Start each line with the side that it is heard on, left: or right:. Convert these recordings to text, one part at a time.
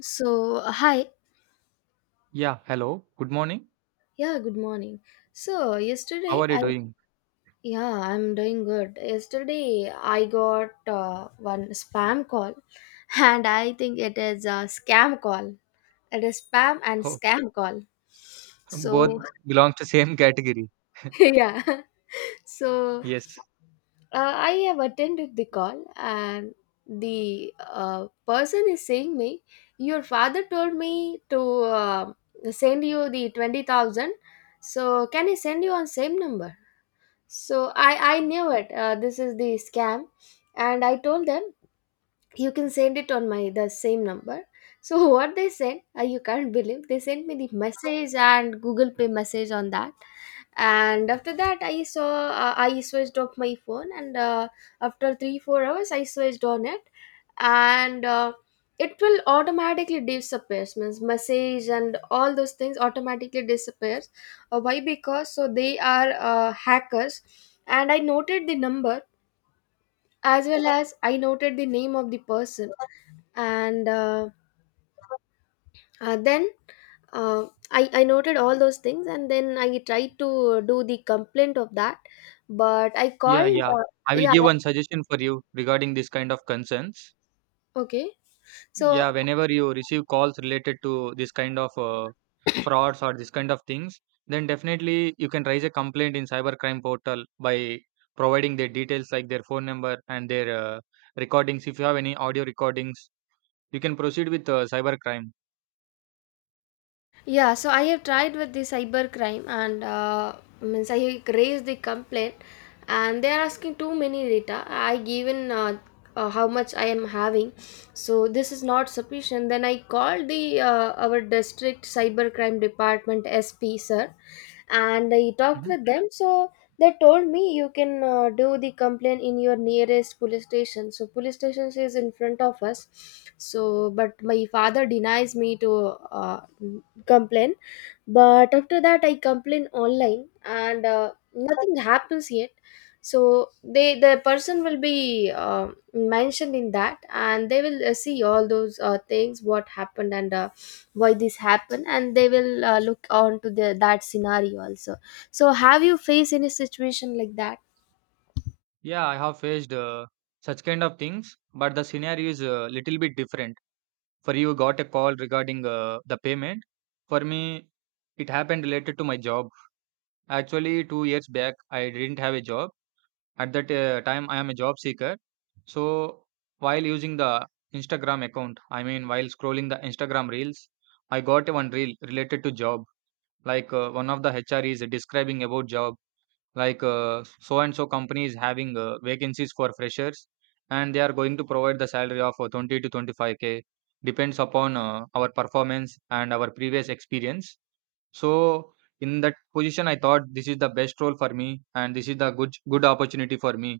left: So, hi.
right: Yeah, hello. Good morning.
left: Yeah, good morning. So,
right: How
left: yesterday
right: are you
left: I,
right: doing?
left: yeah, I'm doing good. Yesterday I got one spam call and I think it is a scam call. It is spam and
right: Oh,
left: scam call.
right: both
left: So,
right: belong to same category.
left: yeah. So,
right: Yes.
left: I have attended the call, and the person is saying me, your father told me to send you the 20,000. So, can I send you on same number? So I knew it. This is the scam, and I told them you can send it on my the same number, so what they sent, you can't believe, they sent me the message and Google Pay message on that. And after that I switched off my phone, and after 3 4 hours I switched on it. And it will automatically disappears, means message and all those things automatically disappears. Why? Because so they are hackers. And I noted the number as well as I noted the name of the person. And then, I noted all those things, and then I tried to do the complaint of that. But I
right: Yeah,
left: called,
right: yeah. I will
left: yeah,
right: give one suggestion for you regarding this kind of concerns.
left: okay. So,
right: Yeah, whenever you receive calls related to this kind of frauds or this kind of things, then definitely you can raise a complaint in cybercrime portal by providing their details like their phone number and their recordings. If you have any audio recordings, you can proceed with cybercrime.
left: yeah, so I have tried with the cyber crime, and means I raised the complaint, and they are asking too many data. I given how much I am having, so this is not sufficient. Then I called the our district cyber crime department SP sir, and I talked
right: Mm-hmm.
left: with them. So they told me you can do the complaint in your nearest police station. So police station is in front of us. So but my father denies me to. Uh, Complain. But after that I complain online and nothing happens yet, so the person will be mentioned in that, and they will see all those things what happened, and why this happened, and they will look on to the that scenario also. So have you faced any situation like that?
right: Yeah, I have faced such kind of things, but the scenario is a little bit different. For you, got a call regarding the payment. For me, it happened related to my job. Actually, 2 years back, I didn't have a job. At that time, I am a job seeker. So, while using the Instagram account, I mean, while scrolling the Instagram reels, I got one reel related to job. Like one of the HR is describing about job like so and so company is having vacancies for freshers, and they are going to provide the salary of 20 to 25k, depends upon our performance and our previous experience. So in that position I thought this is the best role for me, and this is the good opportunity for me.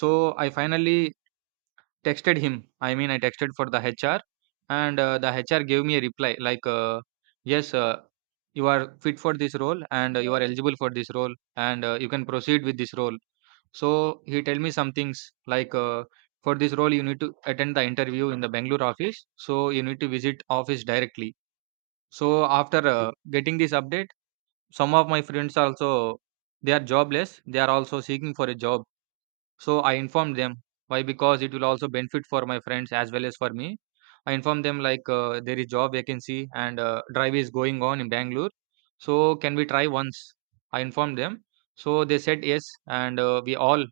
right: So I finally texted him. I mean, I texted for the HR, and the HR gave me a reply like, "Yes, you are fit for this role, and you are eligible for this role, and you can proceed with this role." So he tell me some things like, "For this role, you need to attend the interview in the Bangalore office, so you need to visit office directly." So after getting this update, some of my friends also, they are jobless. They are also seeking for a job, so I informed them. Why? Because it will also benefit for my friends as well as for me. I informed them like there is job vacancy and drive is going on in Bangalore. So can we try once? I informed them. So they said yes, and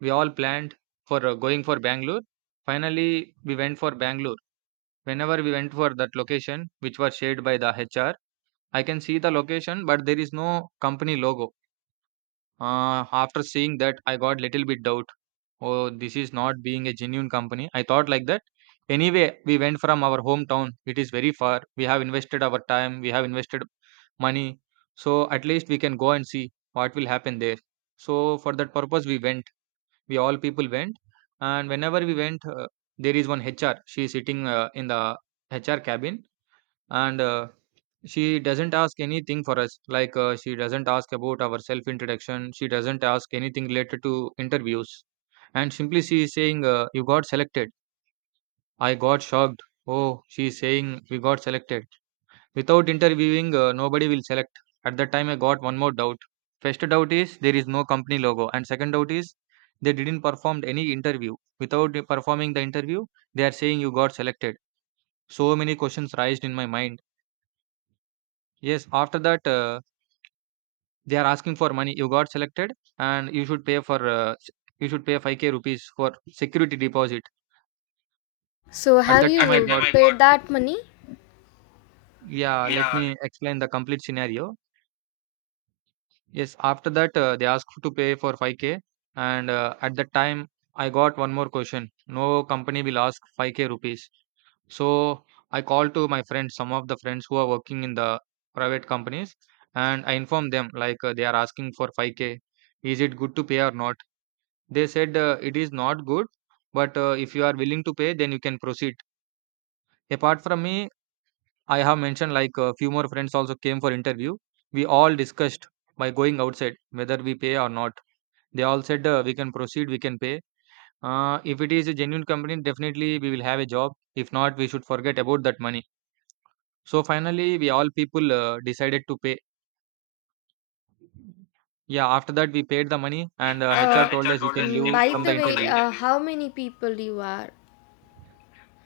right: we all planned for going for Bangalore. Finally, we went for Bangalore. Whenever we went for that location, which was shared by the HR, I can see the location, but there is no company logo. After seeing that, I got little bit doubt. Oh, this is not being a genuine company. I thought like that. Anyway, we went from our hometown. It is very far. We have invested our time. We have invested money. So at least we can go and see what will happen there. So for that purpose, we went. We all people went. And whenever we went, there is one HR. She is sitting in the HR cabin, and she doesn't ask anything for us, like she doesn't ask about our self introduction, she doesn't ask anything related to interviews, and simply she is saying, you got selected. I got shocked. Oh, she is saying we got selected. Without interviewing, nobody will select. At that time I got one more doubt. First doubt is there is no company logo, and second doubt is they didn't perform any interview. Without performing the interview, they are saying you got selected. So many questions raised in my mind. Yes, after that, they are asking for money. You got selected, and you should pay for you should pay 5k rupees for security deposit.
left: So
right: At
left: have
right: that
left: you,
right: time, I
left: yeah,
right: got,
left: my paid God, that money.
right: yeah. Let
left: Yeah,
right: me explain the complete scenario. Yes, after that they asked to pay for 5k, and at that time I got one more question. No company will ask 5k rupees. So I called to my friends, some of the friends who are working in the private companies, and I informed them like they are asking for 5k. Is it good to pay or not? They said, "It is not good, but if you are willing to pay, then you can proceed." Apart from me, I have mentioned like a few more friends also came for interview. We all discussed, by going outside, whether we pay or not. They all said we can proceed, we can pay. If it is a genuine company, definitely we will have a job. If not, we should forget about that money. So finally, we all people decided to pay. Yeah, after that we paid the money,
left: lady.
right: and
left: And
right: HR told
left: HR
right: us you
left: told
right: can
left: us you can
right: leave
left: by go
right: from
left: the
right: the
left: way the
right: interview.
left: interview. How many people you are?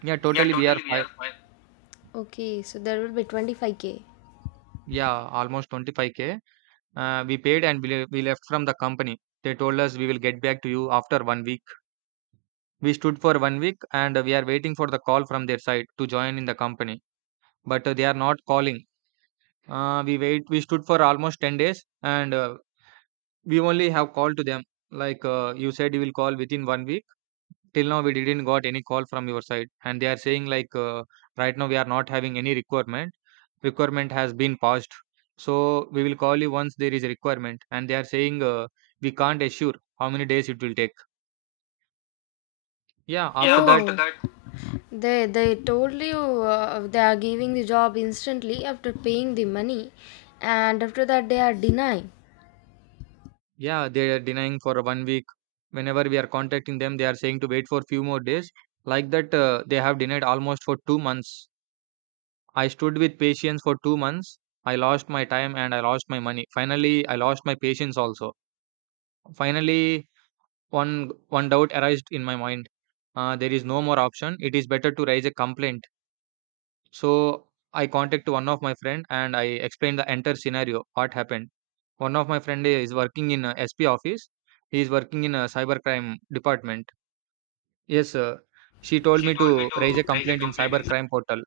right: Yeah,
left: Yeah,
right: totally we are
left: totally. We are
right: five.
left: five. Okay, so there will be 25k.
right: Yeah, almost 25k. We paid and we, we left from the company. They told us we will get back to you after 1 week. We stood for 1 week and we are waiting for the call from their side to join in the company. But they are not calling. We wait. We stood for almost 10 days, and we only have called to them. Like you said, you will call within 1 week. Till now we didn't got any call from your side, and they are saying like right now we are not having any requirement. Has been passed, so we will call you once there is a requirement. And they are saying we can't assure how many days it will take. Yeah, after
left: Yeah,
right: that,
left: after, oh, that, they told you, they are giving the job instantly after paying the money, and after that they are denying.
right: yeah, they are denying for 1 week. Whenever we are contacting them, they are saying to wait for few more days. Like that, they have denied almost for 2 months. I stood with patience for 2 months. I lost my time and I lost my money. Finally I lost my patience also. Finally, one doubt arised in my mind. There is no more option. It is better to raise a complaint. So I contacted one of my friend and I explained the entire scenario. What happened? One of my friend is working in a SP office. He is working in a cybercrime department. Yes, sir. She told
left: She
right: me
left: told me
right: to raise
left: to
right: a
left: raise a
right: complaint in
left: complaint in some.
right: cybercrime portal.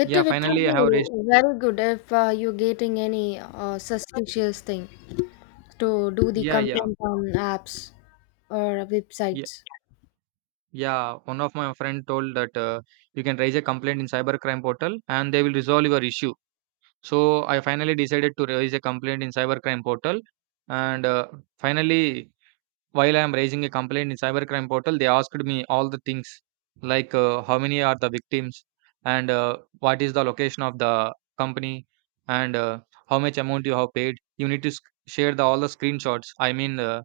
left: It
right: Yeah,
left: it will
right: finally I have raised.
left: be very good if you're getting any suspicious thing to do the
right: Yeah, yeah,
left: complaint on apps or
right: yeah,
left: websites.
right: yeah. One of my friend told that you can raise a complaint in cybercrime portal and they will resolve your issue. So, I finally decided to raise a complaint in cybercrime portal, and, finally, while I am raising a complaint in cybercrime portal, they asked me all the things, like, how many are the victims, and, what is the location of the company, and, how much amount you have paid. You need to sc share the all the screenshots. I mean,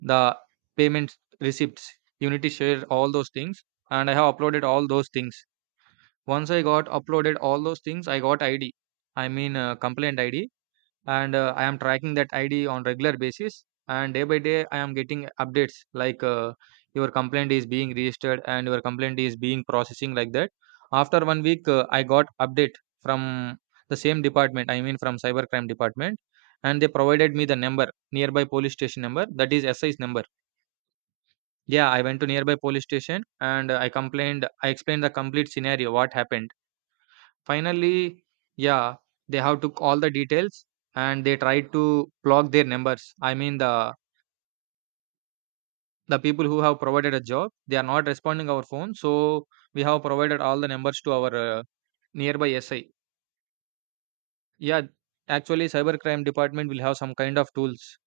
right: the payment receipts. You need to share all those things, and I have uploaded all those things. Once I got uploaded all those things, I got ID. I mean, complaint ID, and I am tracking that id on regular basis, and day by day I am getting updates like your complaint is being registered and your complaint is being processing, like that. After 1 week, I got update from the same department. I mean from cyber crime department. And they provided me the number, nearby police station number, that is SI's number. Yeah, I went to nearby police station and I complained. I explained the complete scenario, what happened. Finally, yeah, they have took all the details, and they tried to block their numbers. I mean, the people who have provided a job, they are not responding our phone, so we have provided all the numbers to our nearby SI. Yeah, actually, cyber crime department will have some kind of tools.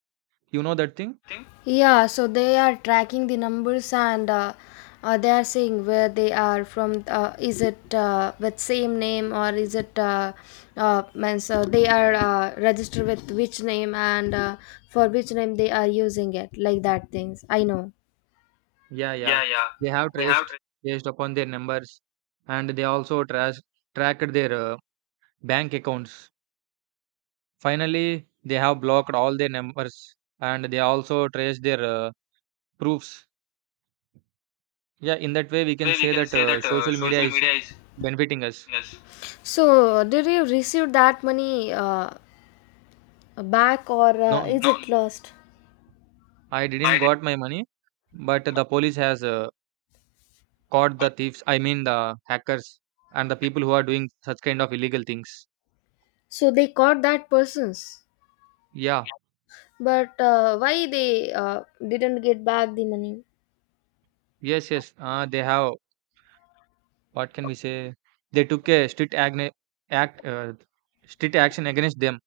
right: You know that thing?
left: Thing? Yeah, so they are tracking the numbers, and they are saying where they are from. Is it with same name, or is it means they are registered with which name, and for which name they are using it, like that things. I know.
right: Yeah,
left: Yeah,
right: yeah.
left: yeah.
right: They have
left: We have
right: traced
left: that
right: based upon their numbers, and they also trace tracked their bank accounts. Finally, they have blocked all their numbers, and they also traced their proofs. Yeah, in that way, we can
left: way we
right: say
left: can
right: that
left: say that
right: social media
left: social
right: is
left: media is,
right: benefiting us.
left: yes. So did you receive that money back, or
right: No,
left: is,
right: no,
left: no, it lost?
right: I didn't
left: I did.
right: got my money, but the police has caught the thieves. I mean the hackers and the people who are doing such kind of illegal things.
left: So they caught that persons.
right: Yeah,
left: But why they didn't get back the money?
right: yes. They have. What can we say? They took a act, strict action against them.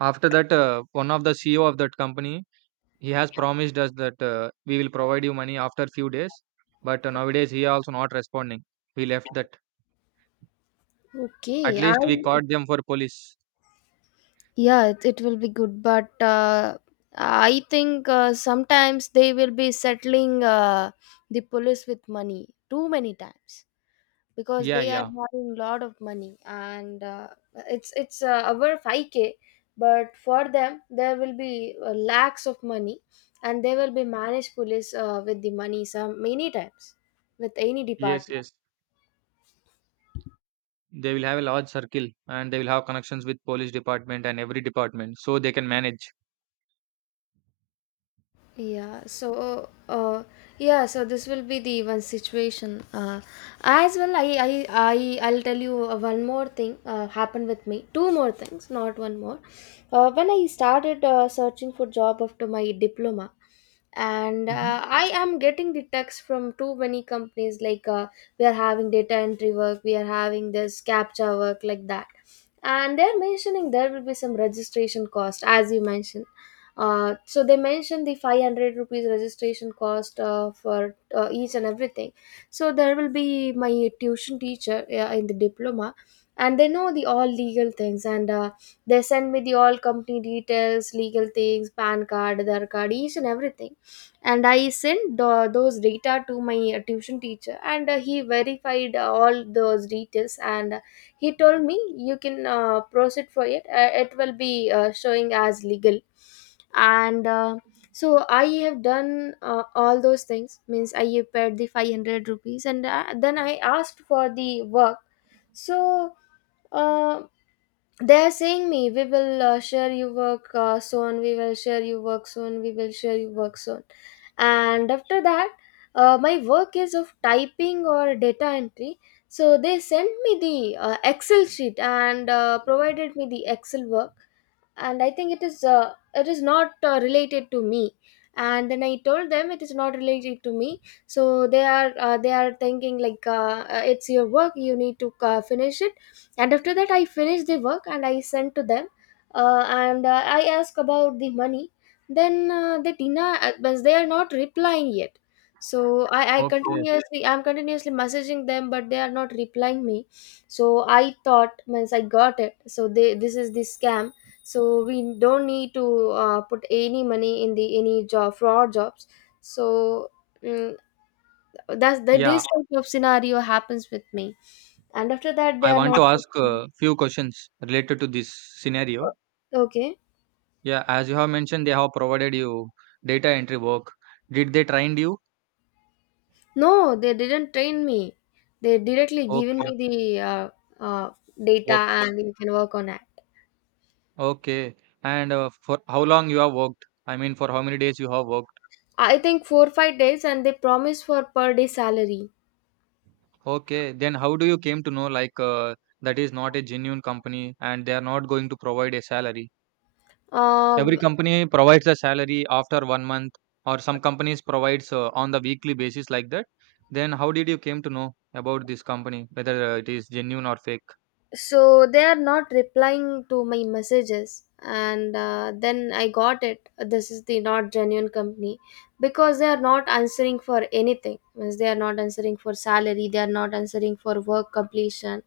right: After that, one of the CEO of that company, he has promised us that we will provide you money after few days, but nowadays he also not responding. We left that. At
left: Okay, I,
right: least we caught them for police.
left: yeah, it will be good, but I think sometimes they will be settling the police with money too many times, because
right: Yeah,
left: they are
right: yeah.
left: having lot of money, and it's our 5k, but for them there will be lakhs of money, and they will be managed police with the money some many times with any
right: Yes,
left: department.
right: yes. They will have a large circle and they will have connections with police department and every department, so they can manage.
left: Yeah, so, yeah, so this will be the one situation. As well, I'll tell you one more thing happened with me. Two more things, not one more. When I started searching for job after my diploma, and
right: Mhm.
left: I am getting the text from too many companies, like we are having data entry work, we are having this captcha work, like that. And they're mentioning there will be some registration cost as you mentioned. So they mentioned the 500 rupees registration cost for each and everything. So there will be my tuition teacher in the diploma, and they know the all legal things. And they send me the all company details, legal things, PAN card, their card, each and everything. And I sent those data to my tuition teacher, and he verified all those details, and he told me you can proceed for it, it will be showing as legal. And so I have done all those things, means I paid the 500 rupees, and then I asked for the work. So, uh, they're saying me, we will share your work, soon we will share your work soon, we will share your work soon. And after that, my work is of typing or data entry. So they sent me the excel sheet, and provided me the excel work. And I think it is, it is not related to me. And then I told them it is not related to me. So they are thinking like, it's your work, you need to finish it. And after that I finished the work, and I sent to them. And I asked about the money. Then the tina, means they are not replying yet. So I, I
right: Okay.
left: continuously i'm continuously messaging them, but they are not replying me. So I thought, means I got it, so they this is the scam. So we don't need to put any money in the any job fraud jobs. So. mm, that's that this
right: Yeah,
left: type of scenario happens with me. And after that they
right: I
left: are
right: want to
left: not.
right: ask a few questions related to this scenario.
left: Okay.
right: Yeah, as you have mentioned, they have provided you data entry work. Did they trained you?
left: No, they didn't train me. They directly given me
right: Okay,
left: the uh, data,
right: work.
left: and you can work on it.
right: Okay. And for how long you have worked? I mean, for how many days you have worked?
left: I think 4 5 days, and they promise for per day salary.
right: Okay. Then how do you came to know like that is not a genuine company and they are not going to provide a salary? Every
left: Uh,
right: company provides a salary after 1 month, or some companies provides on the weekly basis like that. Then how did you came to know about this company, whether it is genuine or fake?
left: so they are not replying to my messages, and then I got it, this is the not genuine company. Because they are not answering for anything, means they are not answering for salary, they are not answering for work completion.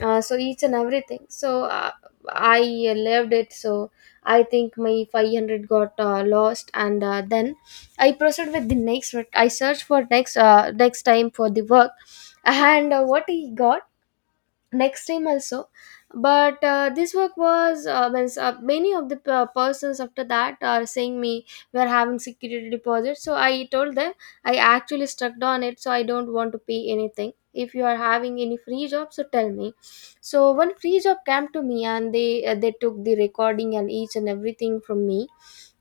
left: So each and everything. So, I left it. So I think my 500 got lost. And then I proceed with the next, I searched for next time for the work. And what he got next time also. But this work was, means, many of the persons after that are saying me we are having security deposit. So I told them, I actually stuck on it, so I don't want to pay anything. If you are having any free job, so tell me. So one free job came to me, and they took the recording and each and everything from me,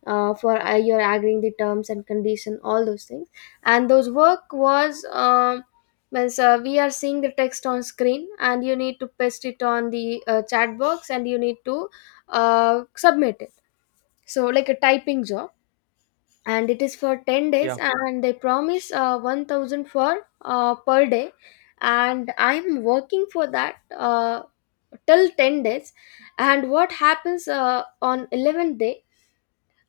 left: for you're agreeing the terms and condition, all those things. And those work was, means we are seeing the text on screen, and you need to paste it on the chat box, and you need to submit it. So like a typing job. And it is for 10 days,
right: Yeah,
left: and they promise 1000 for per day. And I'm working for that, till 10 days. And what happens on 11th day?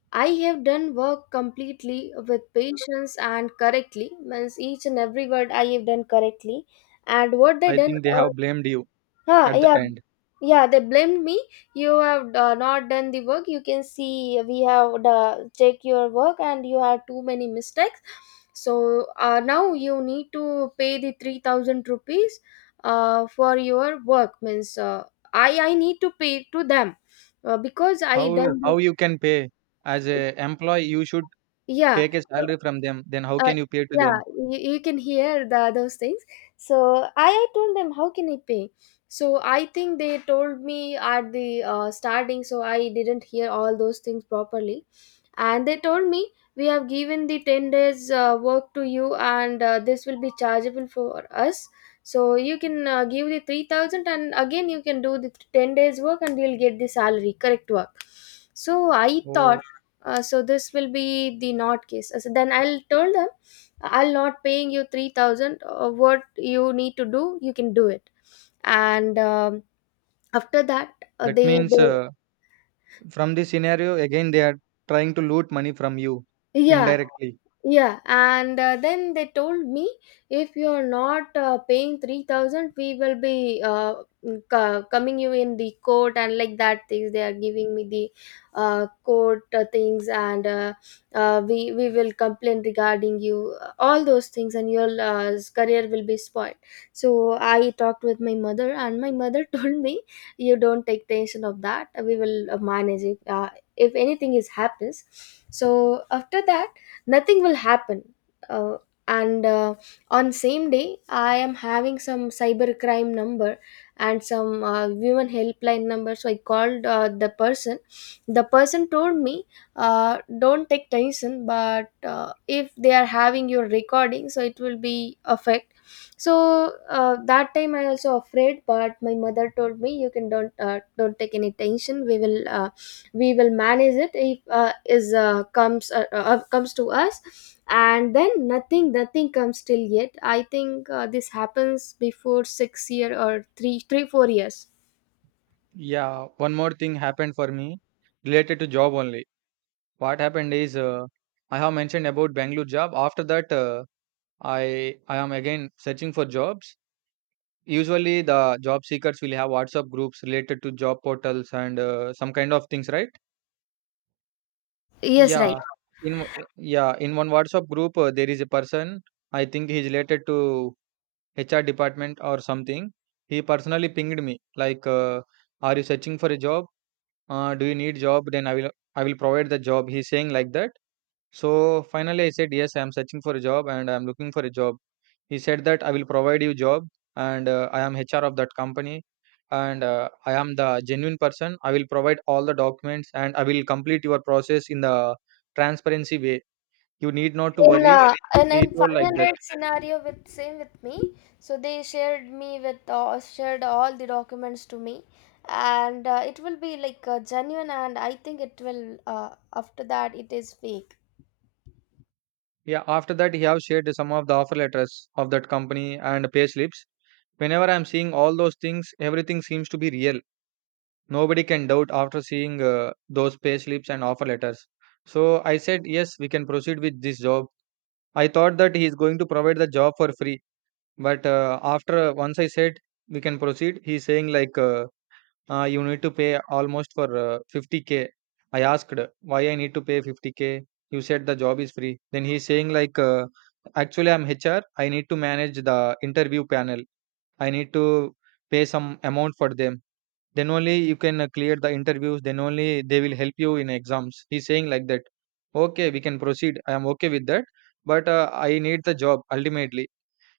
left: I have done work completely with patience and correctly, means each and every word I have done correctly. And what they
right: I
left: done,
right: think they have blamed you
left: huh,
right: at the
left: yeah.
right: end.
left: Yeah, they blamed me. You have not done the work, you can see we have checked your work, and you have too many mistakes. So now you need to pay the 3000 rupees for your work, means I need to pay to them, because I
right: How
left: done the.
right: how you can pay as a employee? You should
left: Yeah,
right: take a
left: so.
right: salary from them. Then how
left: uh,
right: can you pay to
left: yeah,
right: them?
left: you can hear the, those things. So I told them, how can I pay? So I think they told me at the starting, so I didn't hear all those things properly. And they told me we have given the 10 days work to you, and this will be chargeable for us. So you can give the 3000, and again you can do the 10 days work, and you'll get the salary correct work. So I thought,
right: Oh,
left: so this will be the not case. So then I'll tell them, I'll not paying you 3000, what you need to do you can do it. And after that,
right: that
left: they
right: means from this scenario, again, they are trying to loot money from you
left: yeah,
right: indirectly.
left: yeah. And then they told me, if you're not paying 3000, we will be coming you in the court, and like that things they are giving me the court things. And we will complain regarding you all those things, and your career will be spoiled. So I talked with my mother, and my mother told me, "You don't take tension of that. We will manage it. If anything is happens, so after that nothing will happen." uh, and on same day, I am having some cyber crime number and some women helpline number. So I called the person. The person told me, uh, "Don't take tension, but if they are having your recording, so it will be affect." So that time I also afraid, but my mother told me, "You can don't take any tension. We will manage it if is comes comes to us." And then nothing comes till yet. I think this happens before 6 year or three 4 years.
right: Yeah, one more thing happened for me related to job only. What happened is I have mentioned about Bangalore job. After that, I am again searching for jobs. Usually, the job seekers will have WhatsApp groups related to job portals and some kind of things, right?
left: Yes, right.
right: Yeah, in one WhatsApp group, there is a person. I think he's related to HR department or something. He personally pinged me like, "Are you searching for a job? Do you need job? Then I will provide the job." He's saying like that. So finally, I said yes. I am searching for a job and I am looking for a job. He said that I will provide you job and I am HR of that company and I am the genuine person. I will provide all the documents and I will complete your process in the transparency way. You need not to
left: in
right: worry.
left: And
right: He
left: in
right: told like that.
left: 500 scenario, with same with me. So they shared me with— shared all the documents to me, and it will be like genuine, and I think it will uh, after that it is fake.
right: Yeah, after that, he have shared some of the offer letters of that company and pay slips. Whenever I'm seeing all those things, everything seems to be real. Nobody can doubt after seeing those pay slips and offer letters. So I said, yes, we can proceed with this job. I thought that he is going to provide the job for free, but after once I said we can proceed, he's saying like. You need to pay almost for 50K. I asked why I need to pay 50K. You said the job is free. Then he's saying like, actually I'm HR. I need to manage the interview panel. I need to pay some amount for them. Then only you can clear the interviews. Then only they will help you in exams. He's saying like that. Okay, we can proceed. I am okay with that. But I need the job ultimately.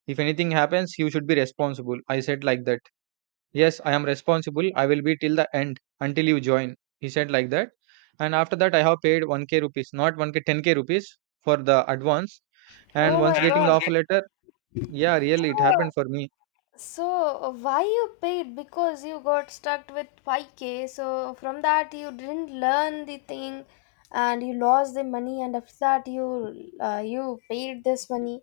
right: If anything happens, you should be responsible. I said like that. Yes, I am responsible. I will be till the end until you join. He said like that. And after that, I have paid 1k rupees, not 1k, 10k rupees for the advance. And
left: Oh my
right: once getting the
left: god.
right: offer letter, yeah, really, it happened for me.
left: So why you paid? Because you got stuck with 5K. So from that you didn't learn the thing, and you lost the money. And after that you paid this money.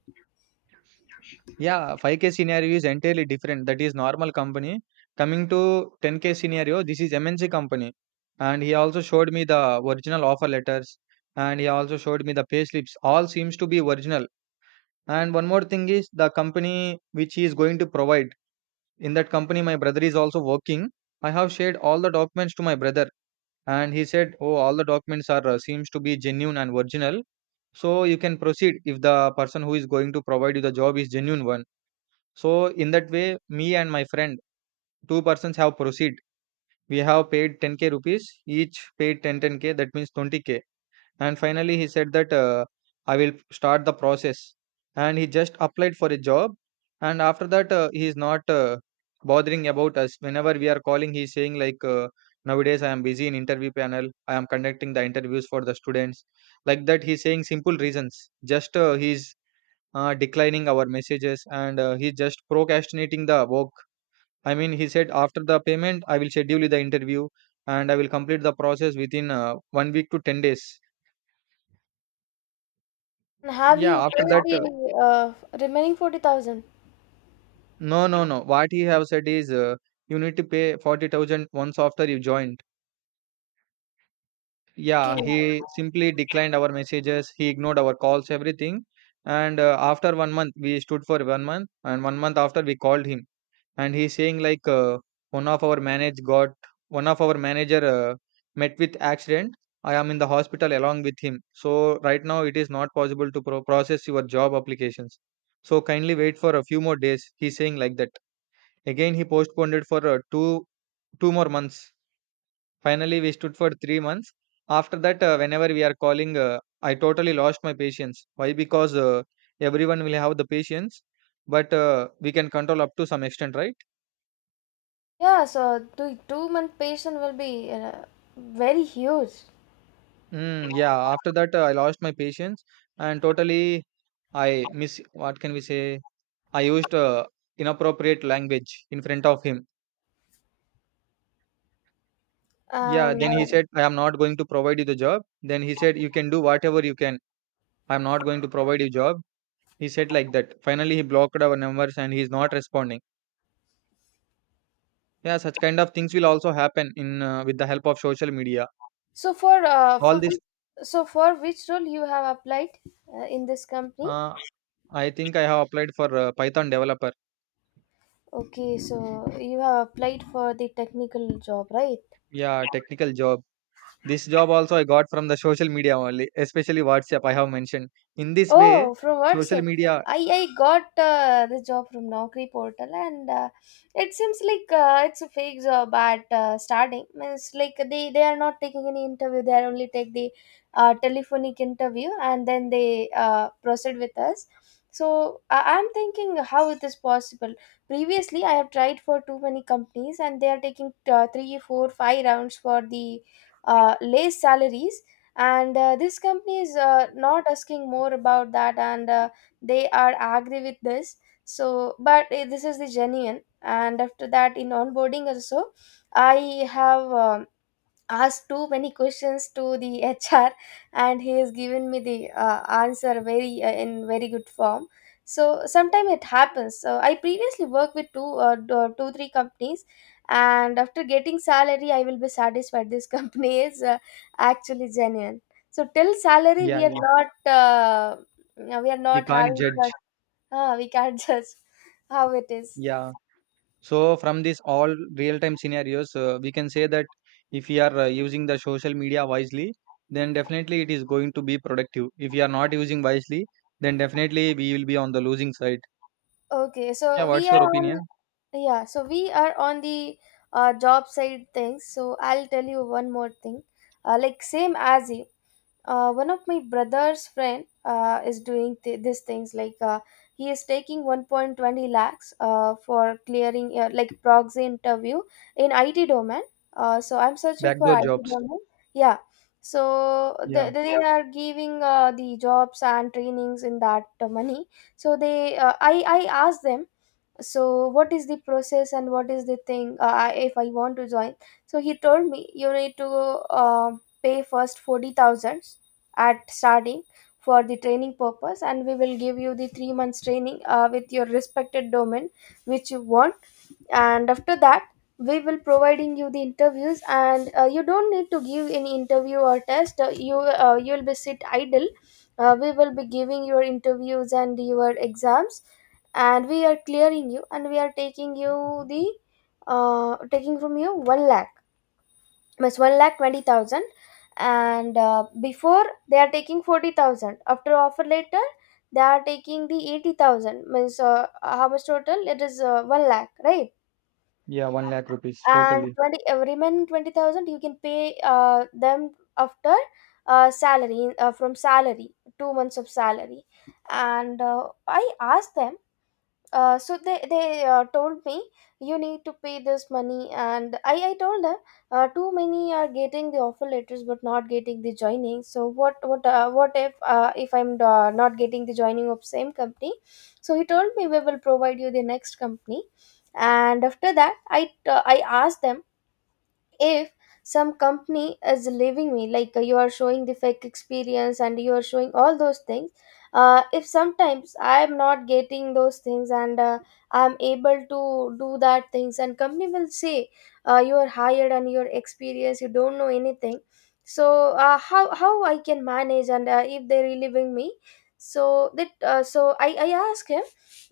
right: Yeah, 5k scenario is entirely different. That is normal company. Coming to 10k scenario, this is MNC company. And he also showed me the original offer letters and he also showed me the pay slips. All seems to be original. And one more thing is the company which he is going to provide. In that company, my brother is also working. I have shared all the documents to my brother, and he said, "Oh, all the documents are seems to be genuine and original, so you can proceed if the person who is going to provide you the job is genuine one." So in that way, me and my friend, two persons have proceed. We have paid 10k rupees each, paid 10 10k. That means 20k, and finally he said that I will start the process, and he just applied for a job, and after that he is not bothering about us. Whenever we are calling, he is saying like nowadays I am busy in interview panel, I am conducting the interviews for the students, like that he is saying simple reasons. Just he is declining our messages and he is just procrastinating the work. I mean he said after the payment I will schedule the interview and I will complete the process within 1 week to 10 days.
left: And have
right: Yeah,
left: you paid
right: after that,
left: the remaining 40,000?
right: no, no, no. What he have said is, you need to pay 40,000 once after you joined.
left: Okay.
right: Yeah, he simply declined our messages. He ignored our calls, everything. And after 1 month, we stood for 1 month, and 1 month after we called him, and he's saying like one of our manage got one of our manager met with accident. I am in the hospital along with him. So right now it is not possible to pro- process your job applications. So kindly wait for a few more days. He's saying like that. Again, he postponed it for two two more months. Finally, we stood for 3 months. After that, whenever we are calling, I totally lost my patience. Why? Because everyone will have the patience, but we can control up to some extent, right?
left: Yeah. So the 2-month patient will be very huge.
right: Mm, yeah. After that, I lost my patience and totally I miss. What can we say? I used inappropriate language in front of him. Yeah.
left: And
right: Then he said, "I am not going to provide you the job." Then he said, "You can do whatever you can." I'm not going to provide you job. He said like that. Finally, he blocked our numbers and he's not responding. Yeah, such kind of things will also happen in with the help of social media.
left: so for
right: All
left: which,
right: this,
left: so for which role you have applied in this company?
right: uh, I think I have applied for Python developer.
left: Okay, so you have applied for the technical job, right?
right: Yeah, technical job. This job also I got from the social media only, especially WhatsApp. I have mentioned. In this way,
left: Oh, from
right: social
left: WhatsApp.
right: media.
left: I got the job from Naukri portal, and it seems like it's a fake job at starting. Means like they are not taking any interview. They are only take the telephonic interview, and then they proceed with us. So I'm thinking how it is possible. Previously, I have tried for too many companies, and they are taking three, four, five rounds for the less salaries, and this company is not asking more about that, and they are agree with this. So but this is the genuine, and after that in onboarding also I have asked too many questions to the HR, and he has given me the answer very in very good form. So sometime it happens. So I previously worked with two three companies, and after getting salary, I will be satisfied. This company is actually genuine. So till salary,
right: Yeah,
left: we are
right: yeah.
left: not uh, we are
right: We
left: not
right: can't
left: having
right: judge.
left: trust. We can't judge how it is.
right: Yeah. So from this all real-time scenarios, we can say that if we are using the social media wisely, then definitely it is going to be productive. If we are not using wisely, then definitely we will be on the losing side.
left: Okay,
right: Yeah,
left: so we
right: what's your
left: are on
right: opinion?
left: yeah, so we are on the job side things. So I'll tell you one more thing. Like same as you, one of my brother's friend is doing these things. Like he is taking 1.20 lakhs for clearing like proxy interview in IT domain. So I'm searching for
right: Backdoor
left: IT
right: jobs.
left: domain. Yeah. So they,
right: Yeah,
left: they yeah, are giving the jobs and trainings in that money. So they I asked them, "So what is the process, and what is the thing if I want to join?" So he told me, "You need to pay first 40,000 at starting for the training purpose, and we will give you the 3 months training with your respected domain, which you want, and after that we will providing you the interviews. And you don't need to give any interview or test. You will be sit idle. We will be giving your interviews and your exams, and we are clearing you, and we are taking from you 1 lakh, means 1 lakh 20,000. And before, they are taking 40,000, after offer later they are taking the 80,000. Means how much total it is? 1 lakh, right?
right: yeah, one lakh rupees
left: And
right: totally.
left: 20 remaining 20,000 you can pay them after salary from salary, 2 months of salary." And I asked them, so they told me, "You need to pay this money." And I told them, "Too many are getting the offer letters but not getting the joining, so what if I'm not getting the joining of same company?" So he told me, "We will provide you the next company." And after that I asked them, "If some company is leaving me, like you are showing the fake experience and you are showing all those things, if sometimes I am not getting those things, and I am able to do that things, and company will say, 'You are hired, and your experience, you don't know anything,' so how I can manage? And if they're relieving me, so that so I ask him,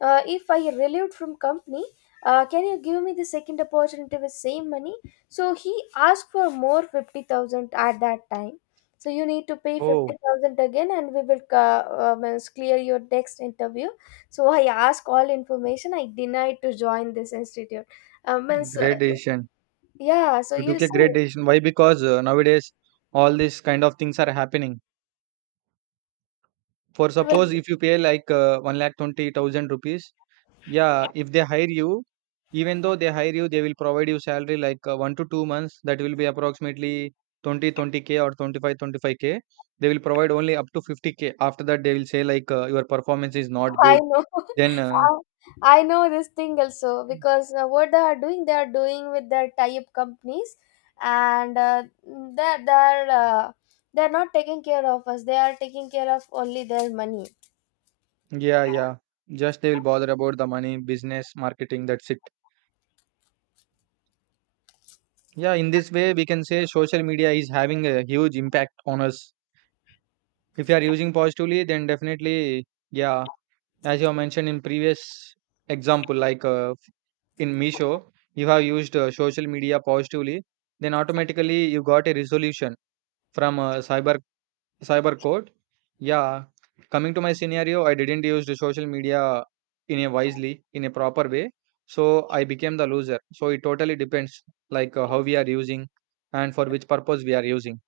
left: 'If I relieved from company, can you give me the second opportunity with same money?'" So he asked for more 50,000 at that time. "So you need to pay
right: Oh,
left: 50,000 again, and we will is clear your next interview." So I asked all information. I denied to join this institute. Means,
right: great decision.
left: yeah, so
right: You
left: you
right: took a
left: see,
right: great decision. Why? Because nowadays all these kind of things are happening. For
left: it
right: suppose
left: will.
right: if you pay like one lakh 20,000 rupees. Yeah, if they hire you, even though they hire you, they will provide you salary like 1 to 2 months. That will be approximately twenty twenty k or twenty five twenty five k. They will provide only up to 50K. After that, they will say like your performance is not
left: I
right: good.
left: know.
right: Then,
left: I I know this thing also, because what they are doing with their tie-up companies, and they're not taking care of us. They are taking care of only their money.
right: yeah, yeah. Just they will bother about the money, business, marketing. That's it. Yeah, in this way, we can say social media is having a huge impact on us. If you are using positively, then definitely, yeah, as you have mentioned in previous example like in Misho, you have used social media positively, then automatically you got a resolution from cyber code. Yeah, coming to my scenario, I didn't use the social media in a wisely, in a proper way, so I became the loser. So it totally depends like how we are using and for which purpose we are using,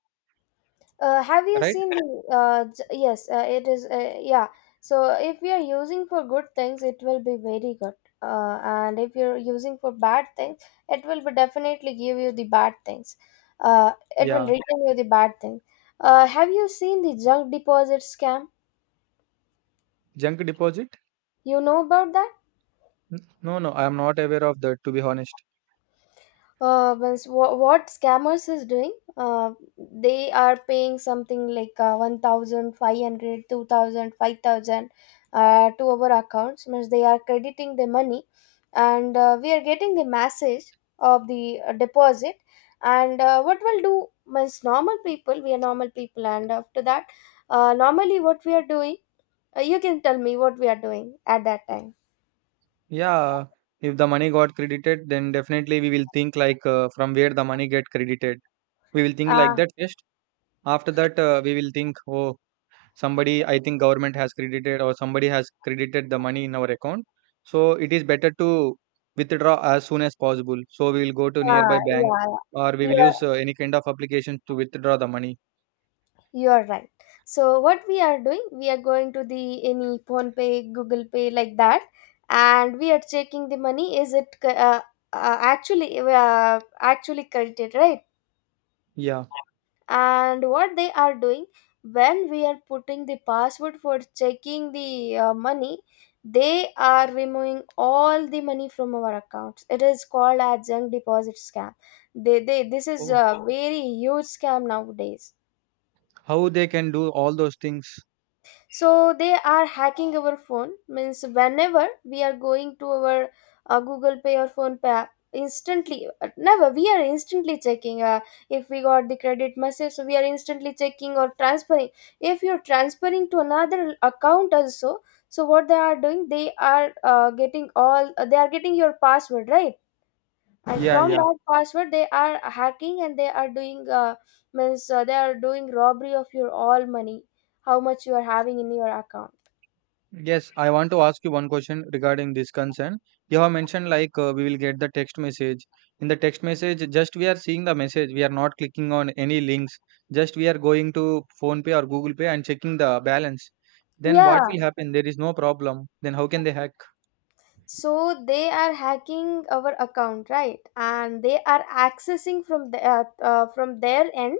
left: Have you
right: right?
left: seen the? Yes, it is. Yeah. So if we are using for good things, it will be very good. And if you're using for bad things, it will be definitely give you the bad things. It will
right: Yeah,
left: return you the bad thing. Have you seen the junk deposit scam?
right: junk deposit?
left: You know about that?
right: N- No, no, I am not aware of that to be honest.
left: What scammers is doing, they are paying something like 1,500, 2,000, 5,000, 2,000 to our accounts, means they are crediting the money. And we are getting the message of the deposit. And what will do? Means normal people, we are normal people, and after that normally, what we are doing? You can tell me what we are doing at that time?
right: Yeah, if the money got credited, then definitely we will think like from where the money get credited. We will think like
left: Ah,
right: that first. After that, we will think, oh, somebody, I think government has credited or somebody has credited the money in our account. So it is better to withdraw as soon as possible. So we will go to
left: ah,
right: nearby bank
left: yeah,
right: or we
left: yeah.
right: will
left: You
right: use any kind of application to withdraw the money.
left: You are right. So what we are doing, we are going to the any phone pay, Google Pay like that, and we are checking the money. Is it actually credited, right?
right: Yeah.
left: And what they are doing, when we are putting the password for checking the money, they are removing all the money from our accounts. It is called as junk deposit scam. They This is
right: Oh,
left: a very huge scam nowadays.
right: how they can do all those things.
left: So they are hacking our phone. Means whenever we are going to our Google Pay or phone pay app, instantly never we are instantly checking. If we got the credit message, so we are instantly checking or transferring. If you're transferring to another account also, so what they are doing, they are getting all they are getting your password, right? And
right: Yeah,
left: from
right: yeah.
left: that password, they are hacking, and they are doing means they are doing robbery of your all money, how much you are having in your account.
right: Yes, I want to ask you one question regarding this concern. You have mentioned like we will get the text message. In the text message, just we are seeing the message. We are not clicking on any links. Just we are going to phone pay or Google Pay and checking the balance. Then what
left: Yeah.
right: will happen? There is no problem. Then how can they hack?
left: So they are hacking our account, right? And they are accessing from the from their end.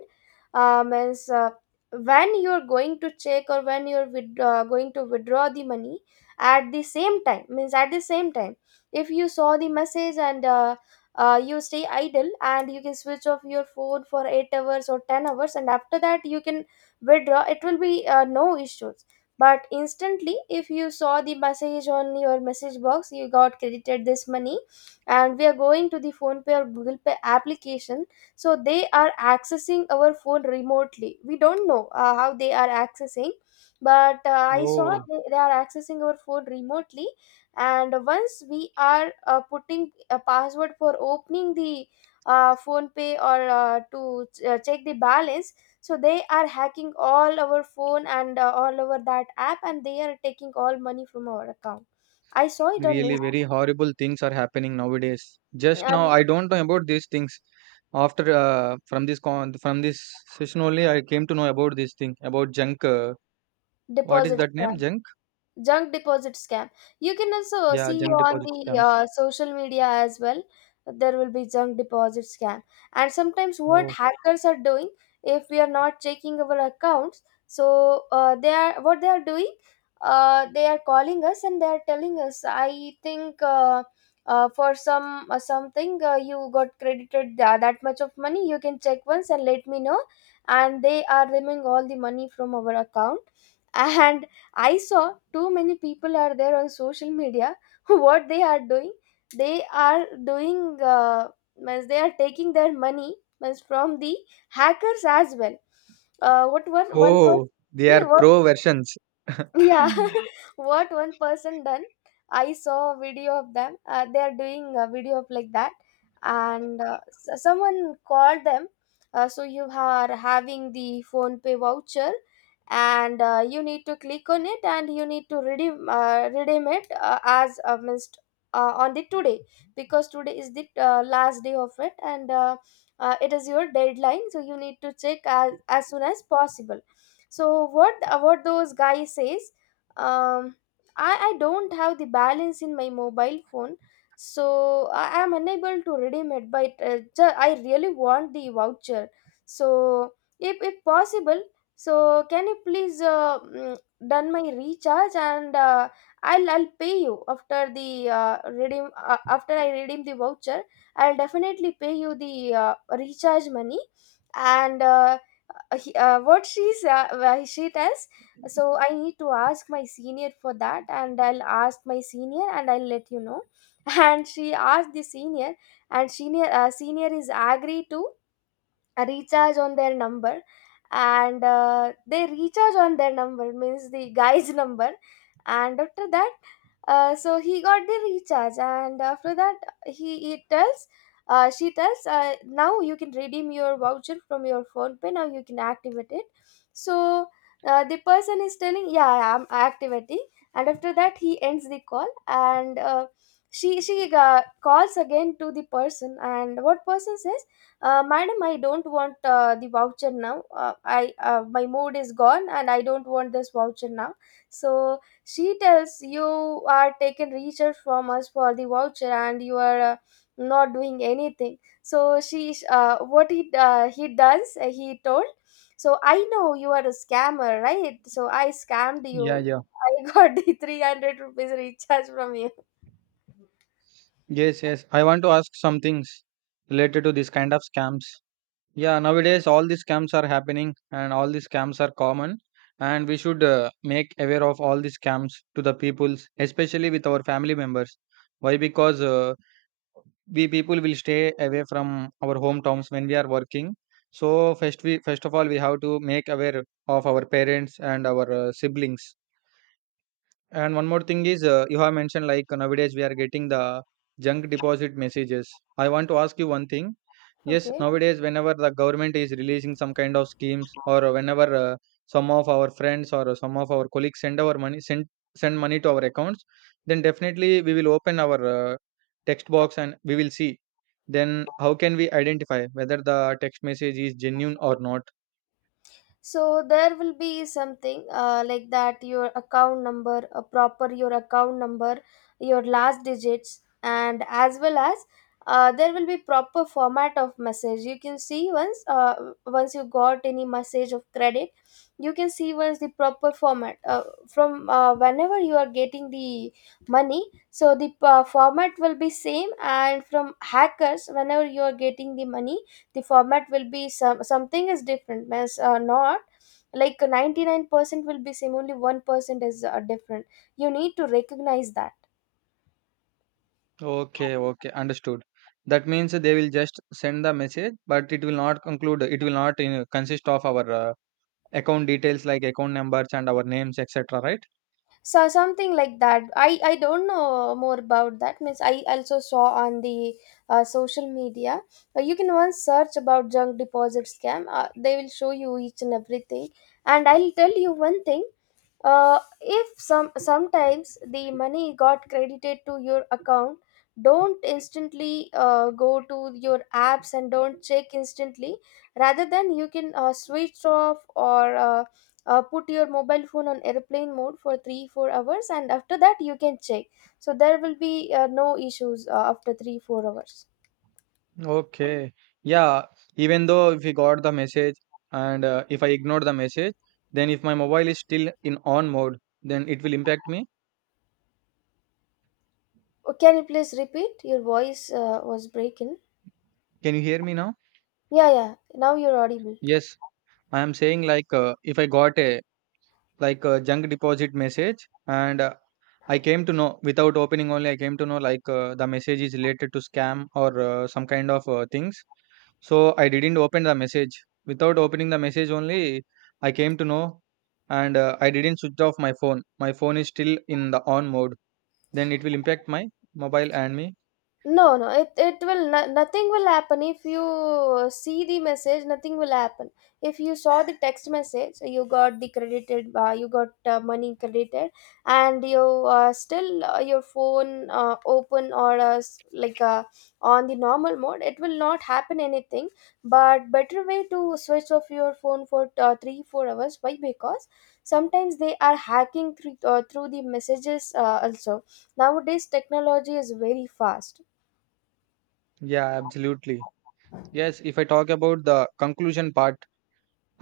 left: Means When you're going to check or when you're going to withdraw the money at the same time, means at the same time, if you saw the message and you stay idle and you can switch off your phone for 8 hours or 10 hours, and after that you can withdraw, it will be no issues. But instantly if you saw the message on your message box, you got credited this money and we are going to the phone pay or google pay application, so they are accessing our phone remotely. We don't know how they are accessing, but I saw
right: Oh,
left: they are accessing our phone remotely. And once we are putting a password for opening the phone pay or to check the balance, so they are hacking all our phone and all over that app, and they are taking all money from our account. I saw it on
right: really
left: Inst-
right: very horrible things are happening nowadays. Just now,
left: and
right: I don't know about these things. After from this session only, I came to know about this thing about junk. What is
left: deposit,
right: that name? Junk.
left: junk deposit scam. You can also
right: Yeah,
left: see
right: junk
left: on
right: deposit
left: the
right: scams.
left: social media as well. There will be junk deposit scam. And sometimes what
right: Oh,
left: hackers are doing, if we are not checking our accounts, so they are, what they are doing, they are calling us and they are telling us, I think for something, you got credited that much of money, you can check once and let me know. And they are removing all the money from our account. And I saw too many people are there on social media. What they are doing? They are doing, means they are taking their money, means from the hackers as well. What was one
right: oh, they
left: person?
right: are pro versions.
left: Yeah. What one person done, I saw a video of them. They are doing a video of like that. And someone called them. So you are having the phone pay voucher and you need to click on it and you need to redeem, redeem it as missed on the today, because today is the last day of it, and it is your deadline, so you need to check as soon as possible. So what those guys says, um I don't have the balance in my mobile phone, so I am unable to redeem it, but I really want the voucher. So if possible, so can you please done my recharge, and I'll pay you after the redeem after I redeem the voucher. I'll definitely pay you the uh, recharge money. And what she's, why she tells, so I need to ask my senior for that, and I'll ask my senior and I'll let you know. And she asked the senior, and senior, senior is agree to a recharge on their number. And they recharge on their number, means the guy's number. And after that, so he got the recharge. And after that he tells, she tells, now you can redeem your voucher from your phone pay, now you can activate it. So the person is telling, yeah, I'm activating. And after that he ends the call. And she calls again to the person, and what person says, madam, I don't want the voucher now. I My mood is gone and I don't want this voucher now. So she tells, you are taking research from us for the voucher and you are not doing anything. So she what he does he told, so I know you are a scammer, right, so I scammed you.
right: Yeah, yeah.
left: I got the 300 rupees recharge from you.
right: Yes, yes. I want to ask some things related to this kind of scams. Yeah, nowadays all these scams are happening and all these scams are common, and we should make aware of all these scams to the peoples, especially with our family members. Why? Because we people will stay away from our hometowns when we are working, so first of all we have to make aware of our parents and our siblings. And one more thing is, you have mentioned like nowadays we are getting the junk deposit messages. I want to ask you one thing. Yes,
left: Okay.
right: nowadays whenever the government is releasing some kind of schemes, or whenever some of our friends or some of our colleagues send our money, send money to our accounts, then definitely we will open our text box and we will see. Then how can we identify whether the text message is genuine or not?
left: So there will be something like that, your account number, a proper your account number, your last digits, and as well as there will be proper format of message. You can see once once you got any message of credit, you can see once the proper format from whenever you are getting the money, so the format will be same. And from hackers, whenever you are getting the money, the format will be some, something is different, mas not like 99% will be same, only 1% is different. You need to recognize that.
right: Okay, okay, understood. That means they will just send the message, but it will not conclude, it will not consist of our account details like account numbers and our names, etc. Right?
left: So something like that, I don't know more about that, means I also saw on the social media. You can once search about junk deposit scam, they will show you each and everything. And I'll tell you one thing. If sometimes the money got credited to your account, don't instantly go to your apps and don't check instantly. Rather than, you can switch off or put your mobile phone on airplane mode for 3 4 hours, and after that you can check. So there will be no issues after 3 4 hours.
right: Okay. Yeah, even though if you got the message and if I ignore the message, then if my mobile is still in on mode, then it will impact me.
left: Oh, can you please repeat? Your voice was breaking.
right: Can you hear me now?
left: Yeah, yeah. Now you're audible.
right: Yes, I am saying like if I got a like a junk deposit message and I came to know without opening only I came to know like the message is related to scam or some kind of things, so I didn't open the message. Without opening the message only I came to know, and I didn't switch off my phone. My phone is still in the on mode, then it will impact my mobile and me.
left: No, no, it it will no, nothing will happen. If you see the message, nothing will happen. If you saw the text message, you got the credited, you got money credited, and you still your phone open or on the normal mode, it will not happen anything. But better way to switch off your phone for 3 4 hours. Why? Because sometimes they are hacking through, through the messages also. Nowadays technology is very fast.
right: Yeah, absolutely. Yes, if I talk about the conclusion part,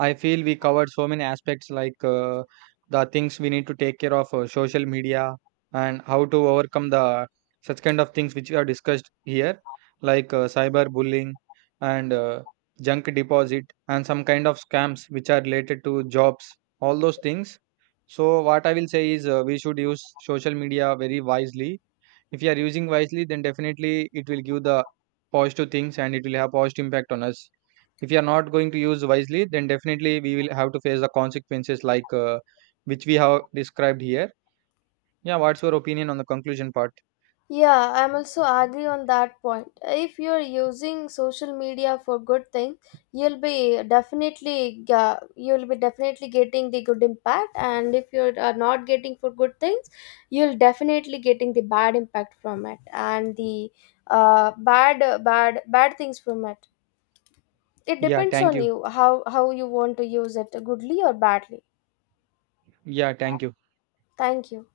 right: I feel we covered so many aspects like the things we need to take care of, social media, and how to overcome the such kind of things which we have discussed here, like cyber bullying and junk deposit and some kind of scams which are related to jobs, all those things. So what I will say is we should use social media very wisely. If you are using wisely, then definitely it will give the positive things and it will have positive impact on us. If we are not going to use wisely, then definitely we will have to face the consequences like which we have described here. Yeah, what's your opinion on the conclusion part?
left: Yeah, I'm also agree on that point. If you're using social media for good thing, you'll be definitely you'll be definitely getting the good impact. And if you are not getting for good things, you'll definitely getting the bad impact from it, and the bad bad things from it. It
right: Yeah,
left: depends
right: thank
left: on
right: you.
left: you, how you want to use it, goodly or badly.
right: Yeah, thank you.
left: Thank you.